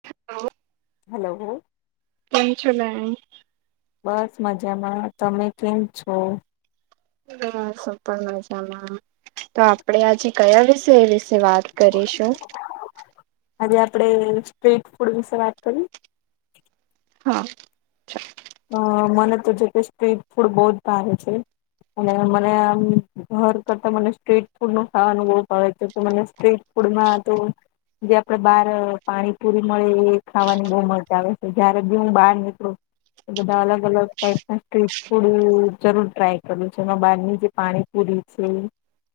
[inaudible] Hello કેમ છો ma'am? બસ મજામાં. તમે કેમ છો? [unintelligible] તો આપડે આજે કયા વિશય વિશે વાત કરીશું? આજે આપડે સ્ટ્રીટ ફૂડ વિશે વાત કરીએ? હા હા મને તો જો કે સ્ટ્રીટ ફૂડ બઉ જ ભાવે છે. અને મને આમ ઘર કરતા મને સ્ટ્રીટ ફૂડ નું ખાવાનુ બો ભાવે છે કે મને સ્ટ્રેટ ફૂડમાં તો જે આપડે બહાર પાણીપુરી મળે એ ખાવાની બહુ મજા આવે છે. જયારે બી હું બહાર નીકળું એ બધા અલગ અલગ ટાઇપના સ્ટ્રીટફૂડ હું જરૂર ટ્રાય કરૂ છૂ. એમાં બહારની જે પાણીપુરી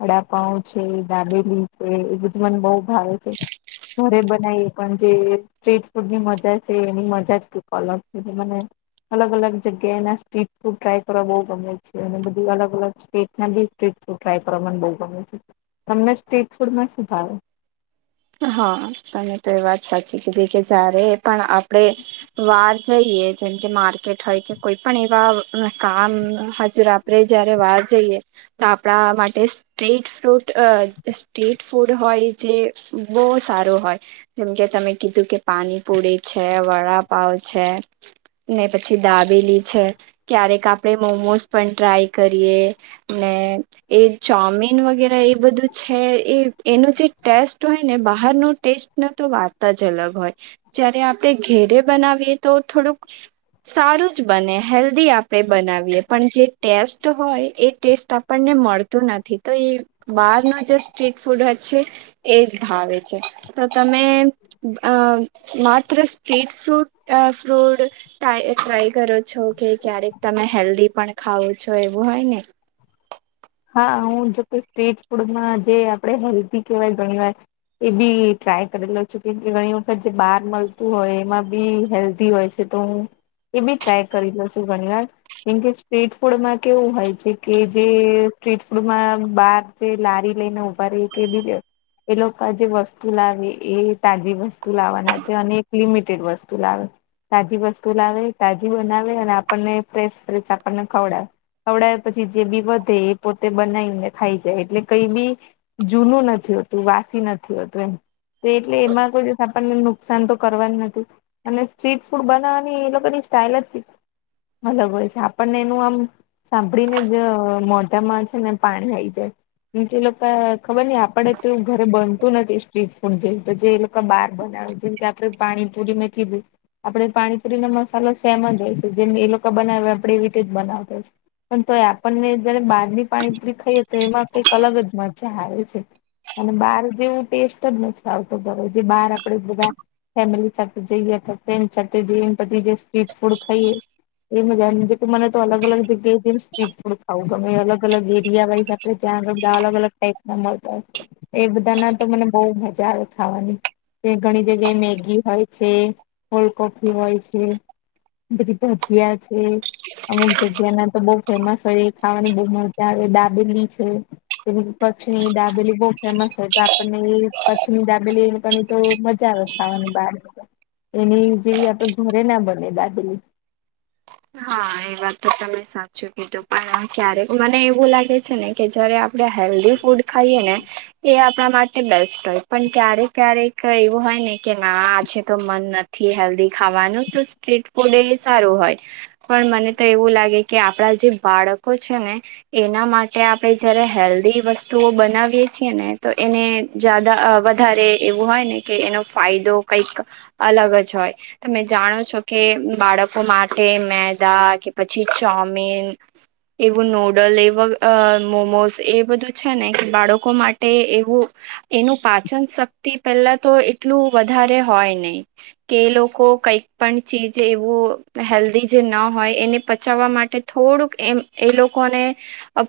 વડાપાવ છે, દાબેલી છે, એ બધું મને બહુ ભાવે છે. ઘરે બનાઈએ પણ જે સ્ટ્રીટ ફૂડની મજા છે એની મજા જ કંઈક અલગ છે મને અલગ અલગ જગ્યાના સ્ટીટફૂડ ટ્રાય કરવા બહુ ગમે છે અને બધું અલગ અલગ સ્ટેટના બી સ્ટ્રીટ ફૂડ ફ્રાય કરવા મને બહુ ગમે છે, તમને સ્ટ્રીટ ફૂડ માં શું ભાવે? હા તમે તો એ વાત સાચી કીધી કે જયારે પણ આપડે બાર જઈએ જેમ કે માર્કેટ હોય કે કોઈ પણ એવા કામ હજર આપડે જયારે વાર જઈએ તો આપણા માટે સ્ટ્રીટફ્રૂટ, સ્ટ્રીટફૂડ હોય જે બહુ સારું હોય. જેમ કે તમે કીધું કે પાણીપૂરી છે, વડાપાવ છે, ને પછી દાબેલી છે, ક્યારેક આપણેે મોમોઝ પણ ટ્રાય કરીએ. ને એ ચોમીન વગેરે એ બધું છે એ એનું જે ટેસ્ટ હોય ને બહાર ટેસ્ટનો તો વાત જ અલગ હોય. જયારે આપણે ઘેરે બનાવીએ તો થોડુંક સારું જ બને. હેલ્ધી આપણે બનાવીએ, પણ જે ટેસ્ટ હોય એ ટેસ્ટ પણને મળતું નથી તો એ બહારનું જે સ્ટ્રીટફૂડ હ છે. એજ ભાવે છે તો તમે માત્ર સ્ટ્રીટફ્રૂટ, ફ્રૂડ ટ્રાય કરો છો કે ક્યારેક તમે હેલ્ધી પણ ખાવ છો એવું હોય ને! હા હું જોકે સ્ટ્રીટફૂડમાં જે આપણે હેલ્ધી કહેવાય ઘણી વાર એ બી ટ્રાય કરેલો છે કેમ કે ઘણી વખત જે બહાર મળતું હોય એમાં બી હેલ્ધી હોય છે. તો હું એ બી ટ્રાય કરી લઉ છું ઘણી વાર. કેમકે સ્ટ્રીટફૂડમાં કેવું હોય છે કે જે સ્ટ્રીટફૂડમાં બાર જે લારી લઈને ઉભા રે એ કે એ લોકો આ જે વસ્તુ લાવે એ તાજી વસ્તુ લાવવાના છે અને એક લિમિટેડ વસ્તુ લાવે. તાજી વસ્તુ લાવે, તાજી બનાવે અને આપણને ફેશ ફેશ આપણને ખવડાવે. ખવડાવે અને પછી જે બી વધે એ પોતે બનાઈને ખાઈ જાય એટલે કઈ બી જૂનું નથી હોતું, વાસી નથી હોતું એમ. તે એટલે એમાં કોઈ દિવસ આપણને નુકસાન તો કરવાનું નથી અને સ્ટ્રીટફૂડ બનાવવાની એ લોકોની સ્ટાઇલ જ [unintelligible] અલગ હોય છે, આપણને એનું આમ સાંભળીને જ મો ઢામા છે ને પાણી આઈ જાય, જે લોકો ખબર ન આપડે તો ઘરે બનતું નથી સ્ટ્રીટફૂડ જે તો જે લોક બહાર બનાવું જે કે આપણે પાણી પુરી મે કીધું આપણેે પાણીપુરીનો મસાલો સેમ જ હોય છે, જેમ એ લોકો બનાવે આપણે એવી રીતે જ બનાવતા, હોય પણ તોઈ આપણને જયારે બહારની પાણીપૂરી ખાઈએ તો એમાં કંઈક અલગ જ મજા આવે છે. અને બહાર જેવો ટેસ્ટ જ નથી આવતો ધરે, જે બહાર આપડે બધા ફેમિલી [unintelligible] જઈએ તો [unintelligible] જે સ્ટ્રીટફૂડ ખાઈએ, એ મજા કે મને તો અલગ અલગ જગ્યાએ જેમ સ્ટ્રીટફૂડ ખાવુ ગમે અલગ અલગ એરિયા [unintelligible] ત્યાં અલગ અલગ ટાઈપના મળતા‌ હોય. એ બધાના તો મને બહુ મજા આવે ખાવાની, તે ઘણી જગ્યાએ મેગી હોય છે, કોલ્ડ કોફી હોય છે. પછી ભજીયા છે, અમુક જગ્યા ના તો બઉ ફેમસ હોય ખાવાની બહુ મજ આવે, દાબેલી છે. કચ્છની દાબેલી બહુ ફેમસ છે, તો આપણને એ કચ્છની દાબેલીને એ લોકોને તો મજા આવે ખાવાની બાર એની જેવી આપડે ઘરે ના બને દાબેલી હા એ વાત તો તમે સાચું કીધું પણ ક્યારેક મને એવું લાગે છે ને, કે જયારે આપણે હેલ્ધી ફૂડ ખાઈએ ને, એ આપણા માટે બેસ્ટ હોય પણ ક્યારેક ક્યારેક એવું હોય કે ના છે તો મન નથ થી હેલ્ધી ખાવાનું તો સ્ટ્રીટ ફૂડ એ સારું હોય પણ મને તો એવું લાગે કે આપડા જે બાળકો છે ને એના માટે આપણે જયારે હેલ્ધી વસ્તુઓ બનાવીએ છીએ ને તો એને જાદા અ વધારે એવું હોય ને કે એનો ફાયદો કઈક અલગ જ હોય તમે જાણો છો કે બાળકો માટે મે દા કે પછી ચોમીન એવું નૂડલ એ વો અ મોમોસ એ બધું છે ને બાળકો માટે એવું એનું પાચન શક્તિ પેલા તો એટલું વધારે હોય નઇ કે એ લોકો કંઈક પણ ચીજ એવું હેલ્ધી જે ન હોય એને પચાવા માટે થોડુંક એમ એ લોકોને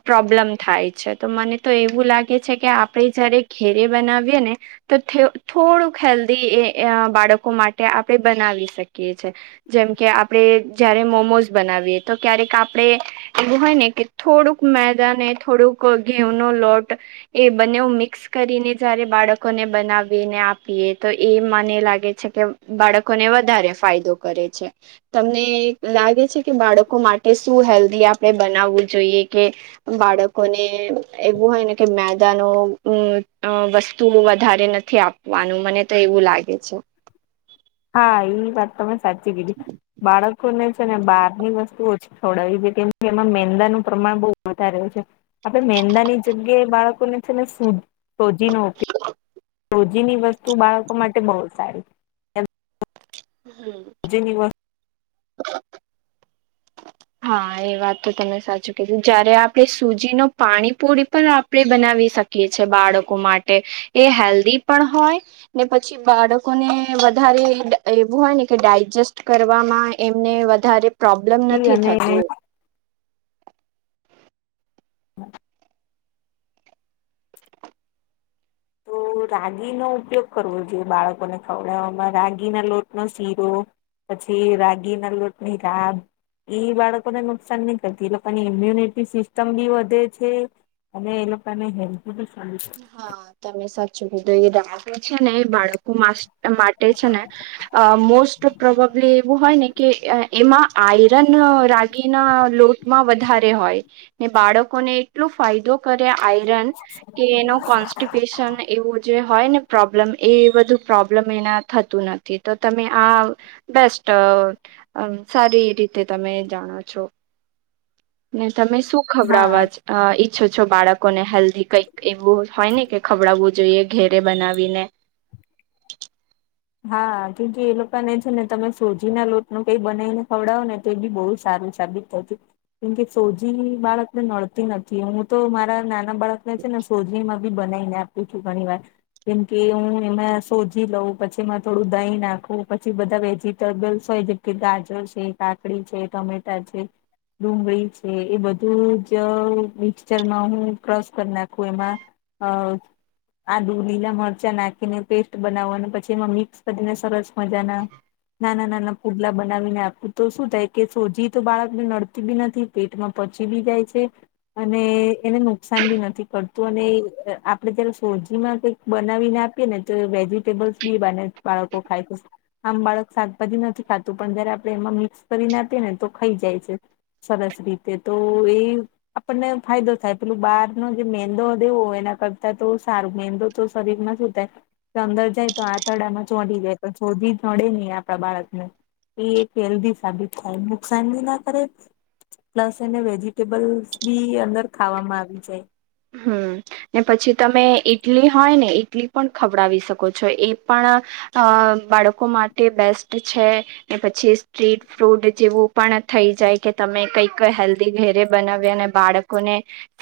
પ્રોબ્લમ થાય છે તો મને તો એવું લાગે છે કે આપણે જયારે ઘેરે બનાવીએ ને તો થે થોડુંક હેલ્ધી એ અ બાળકો માટે આપણે બનાવી શકીએ છે. જેમ કે આપડે જયારે મોમોસ બનાવીએ તો ક્યારેક આપડે એવું હોય ને કે થોડુંક મેદાને થોડુંક ઘેઉનો લોટ એ બનેવ મિક્સ કરીને જયારે બાળકોને બનાવીને આપીએ તો એ મને લાગે છે કે બાળકોને વધારે ફાયદો કરે છે તમને લાગ લાગે છે કે બાળકો માટે શું હેલ્ધી આપણે બનાવવું જોઈએ કે બાળકોને એવું હોય ને કે મેદાનો અ વસ્તુ વધારે નથી આપ વાનું મને તો એવું લાગે છે. હા ઈ વાત તમે સાચી કીધી બાળક લોકોને છે ને બારની વસ્તુ ઓછી ખવડાવી જે કેમ કે એમાં મેંદાનું પ્રમાણ બઉ વધારે હોય છે. આપણે મેંદાની જગ્યાએ બાળકોને છે ને શુદ રોજીનો રોજીની વસ્તુ બાળકો માટે બહુ સારી [inaudible] જીની વ હા એ વાત તો તમે સાચું કીધું. જયારે આપણે સૂજીનો પાણીપુરી પણ આ આપણે બનાવી શકીએ છે બાળકો માટે. એ હેલ્ધી પણ હોય ને પછી બાળકોને વધારે એ એવું હોય ને કે ડાયજેસ્ટ કરવામાં એમને વધારે પ્રોબ્લમ તી અને [inaudible] તો રાગીનો ઉપયોગ કરવો જોઈએ બાળકોને ખવડાવવામાં રાગીના લોટનો શીરો. પછી રાગીના લોટની રાબ. ઈ બાળકોને નુકસાન ની કરતી એ લોકોની ઈમ્યુનિટી સિસ્ટમ બી વધે છે. અને એ લોકાને હેલ્દી બી [inaudible] હા તમે સાચું કીધું. એ રાગી છે ને એ બાળકો માસ માટે છે ને અ મોસ્ટ પ્રોબબલી એવું હોય ને કે અ એમાં આયરન રાગીના લોટમાં વધારે હોય. ને બાળકોને એટલો ફાયદો કરે આયરન કે એનો કોન્સ્ટીપેશન એવું જે હ હોય ને પ્રોબ્લેમ એ બધું પ્રોબ્લેમ એના થતું નથી. તો તમે આ બેસ્ટ સારી રીતે તમે જાણો છો. ને તમે શું હા ખવડાવવા ઈચ્છો છો બાળકોને હેલ્ધી કઈ? એવું હોય ને કે ખવડાવવું જોઈએ ઘેરે બનાવીને. હા કેમ કે એ લોકાને છે ને તમે સોજીના લોટનું કઈ બનાવીને ખવડાવો ને તો એબી બોવ સારું સાબિત થતી કેમ કે સોજી બાળકને નડતી નથી. હું તો મારા ના ના બાળકને છે ને સોજીમાં એબી બનાઈને આપીતી ઘણીવાર. કેમ કે હું એમાં સોજી લઉ. પછી એમાં થોડું દહીં નાખું. પછી બધા વેજીિટેબલ્સ હોય જેમ કે ગાજર છે. કાકડી છે, ટમેટા છે. ડુંગળી છે એ બધું જ મિક્ચરમાં હું ક્રસ કરી નાખું એમાં અ આદું, લીલા મરચાં નાખીને પેસ્ટ બનાવવાનું પછ છી એમાં મિક્સ કરીને સરસ મજાના નાના નાના પુડલા બનાવીને આપું તો શું થાય કે સોજી તો બાળકને નડતી બી નથી. પેટમાં પચી બી જાય છે. અને એને નુકસાન ભી નથી પડતું અને આપડે જયારે સોજીમાં કઈક બનાવીને આપીએ ને તો વેજીિટેબલ્સ બી બને બાળકો ખાઈ આમ બાળક શાકભાજી નથી ખાતું પણ જયારે આપણે એમાં મિક્સ કરીને આપીએ ને તો ખાઈ જાય છે. સરસ રીતે તો એ આપણને ફાયદો થાય પેલું બહાર નો જે મેંદો દેવો એના કરતાં તો સારું મેંદો તો શરીરમાં શું થાય એ અંદર જાય તો આંતરડામાં ચોંટી જાય તો શોધી નડે નહી આપણા બાળકને. એ એક હેલ્ધી સાબિત થાય નુકસાન બી ના કરે. પ્લસ એને વેજીિટેબલ્સ બી અંદર ખાવામાં આવી જાય. હમ ને પછી તમે ઈટલી હોય ને ઈટલી પણ ખવડાવી શકો છો એ પણ અ બાળકો માટે બેસ્ટ છે. ને પછી સ્ટ્રીટ ફ્રૂટ જેવું પણ થઈ જાય કે તમે કઈક હેલ્ધી ઘેરે બનાવી અને બાળક કોને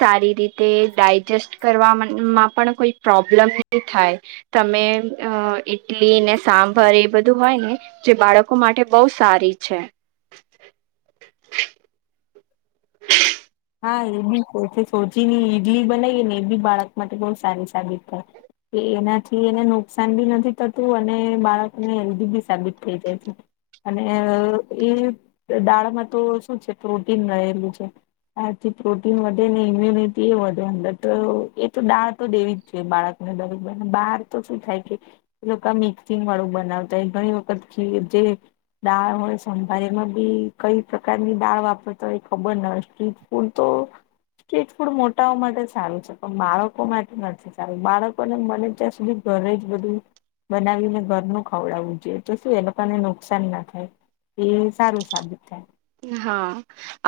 સારી રીત તે ડાયજેસ્ટ કરવામાં પણ કોઈ પ્રોબ્લેમ ની થાય. તમે ઈટલી ને સાંભર એ બધું હોય ને જે બાળકો માટે બહુ સારી છે. હા એ બી સોજીની ઈડલી બનાવીએ, ને એ બી બાળક માટે બહુ સારી સાબિત થાય. કે એનાથી એને નુકસાન બી નથી થતું અને બાળકને હેલ્ધી બી સાબિત થઈ જાય. અને એ દાળમાં તો શું છે પ્રોટીન રહેલું છે. આના થી પ્રોટીન વધે ને ઇમ્યુનિટી એ વધે અંદર તો એ તો દાળ તો દેવી જ જોઈએ બાળક ને. અને બરોબરને બહાર તો શું થાય કે. એ લોકો મિક્સિંગ વાળું બનાવતાય ઘણી વખત ખીર જે. દાળ હોય સાંભર માં બી કઈ પ્રકારની દાળ વાપરતા હોય એ ખબર ન હોય. ફપલ તો. [inaudible] સ્ટ્રીટ ફૂડ મોટાઓ માટે સારું છે. પણ બાળકો માટે નથી સારું, બાળકો ને બને ત્યાં સુધી. ઘરે જ બધું બનાવીને ઘરનું ખવડાવવું જોઈએ તો શું એ લોકોને નુકસાન ના થાય. એ સારું સાબિત થાય. હા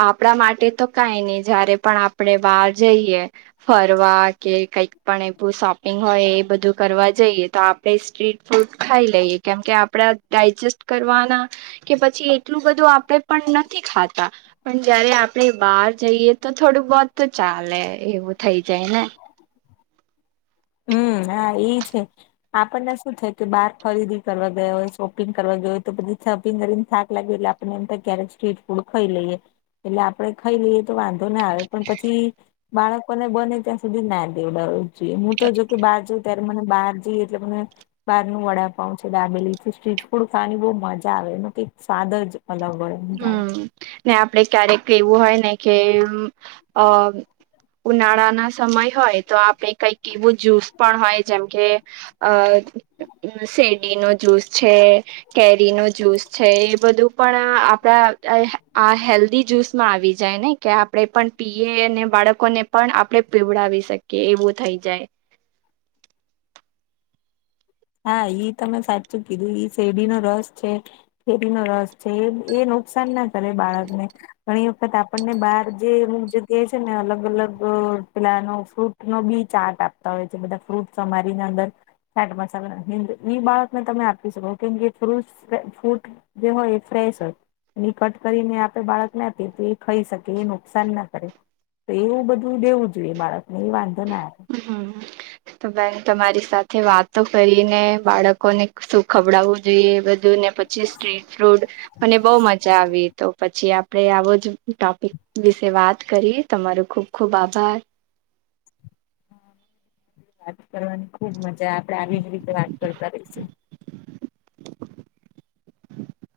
આપણા માટે તો કઈ નહી જયારે પણ આપણે બહાર જઈએ. ફરવા કે કઈક પણ એ શોપિંગ હોય, એ બધું કરવા જઈએ તો આપ. સ્ટ્રીટ ફૂડ ખાઈ લઈએ કેમ કે આપડા ડાયજેસ્ટ કરવાના. કે પછી એટલું બધું આપડે પણ નથી ખાતા. પણ જયારે આપણે બહાર જઈએ તો થોડું બહત તો ચાલે એવું થઈ જાય ને. હમ હા ઇ છે. આપણને શું થ કે બહાર ખરીદી કરવા ગયા હોય શોપિંગ કરવા ગયા હોય તો પછી શપિંગ કરીને થાક લાગે એટ, એમ ક્યારેક સ્ટ્રીટ ફૂડ ખાઈ લઈએ એટલે આપડે ખાઈ લઈએ તો વાંધો ના આવે પણ પછી. બાળકોને બને ત્યાં સુધી ના દેવડાવવું જોઈએ, હું તો જો કે બાજુ. અત્યારે મને બહાર જઈએ એટલે મને. બહાર નું વડાપઉ છે. દાબેલી થી સ્ટ્રીટ ફૂડ ખાવાની બહુ મજા આવે એ કઈક સ્વાદ જ અલગ હોય. હમ ને આપડે ક્યારેક એવું હોય ને કે અ. ઉનાળા ના સમય હોય તો આપે કઈક એવું જ્યુસ પણ હોય જેમ કે અ શેરડી નો જુસ છે. કેરીનો જ્યુસ છે. એ બધું પણ આપ એ આ હેલ્દી જ્યુસ આવી જાય ને કે આપણે પણ પીએ અને બાળકોને પણ આપડે પીવડાવી શકીએ એવું થઈ જાય. હા ઈ તમે સાચું કીધું ઇ શેરડીનો રસ છે. કેરીનો રસ છે, એ એ નુકસાન ના કરે બાળકને ઘણી વખત આ આપણને બહાર જે અમુક જગ્યાએ છે ને અલગ અલગ પેલા નો ફ્રૂટ નો બી ચાટ આપ હવે તો બધા ફ્રૂટ સમારી ને અંદર [unintelligible] [inaudible] [inaudible] બાળકને તમે આપી શકો કેમ કે ફ્રૂટ ફૂટ જે હોય એ ફ્રેશ હોય. ઇ કટ કરીને આપે બાળકને આપીએ તો એ ખઈ શકી એ નુકસાન ના કરે. તો એવું બધું દેવું જોઈએ બાળકને એ વાંધો ના આવે. તો બેન તમારી સાથે વાતો કરીને બાળકોને શું ખવડાવવું જોઈએ એ બધુંને પછી સ્ટ્રીટ ફ્રૂટ અને બહુ મજા આવી તો પછી આ આપણે આવો જ ટોપિક વિશે વાત કરીએ તમારો ખૂબ ખૂબ આભાર. વાત કરવાની ખુબ મજા આપડે આવી જ રીતે વાત કરતા રહીશું. [inaudible] [inaudible]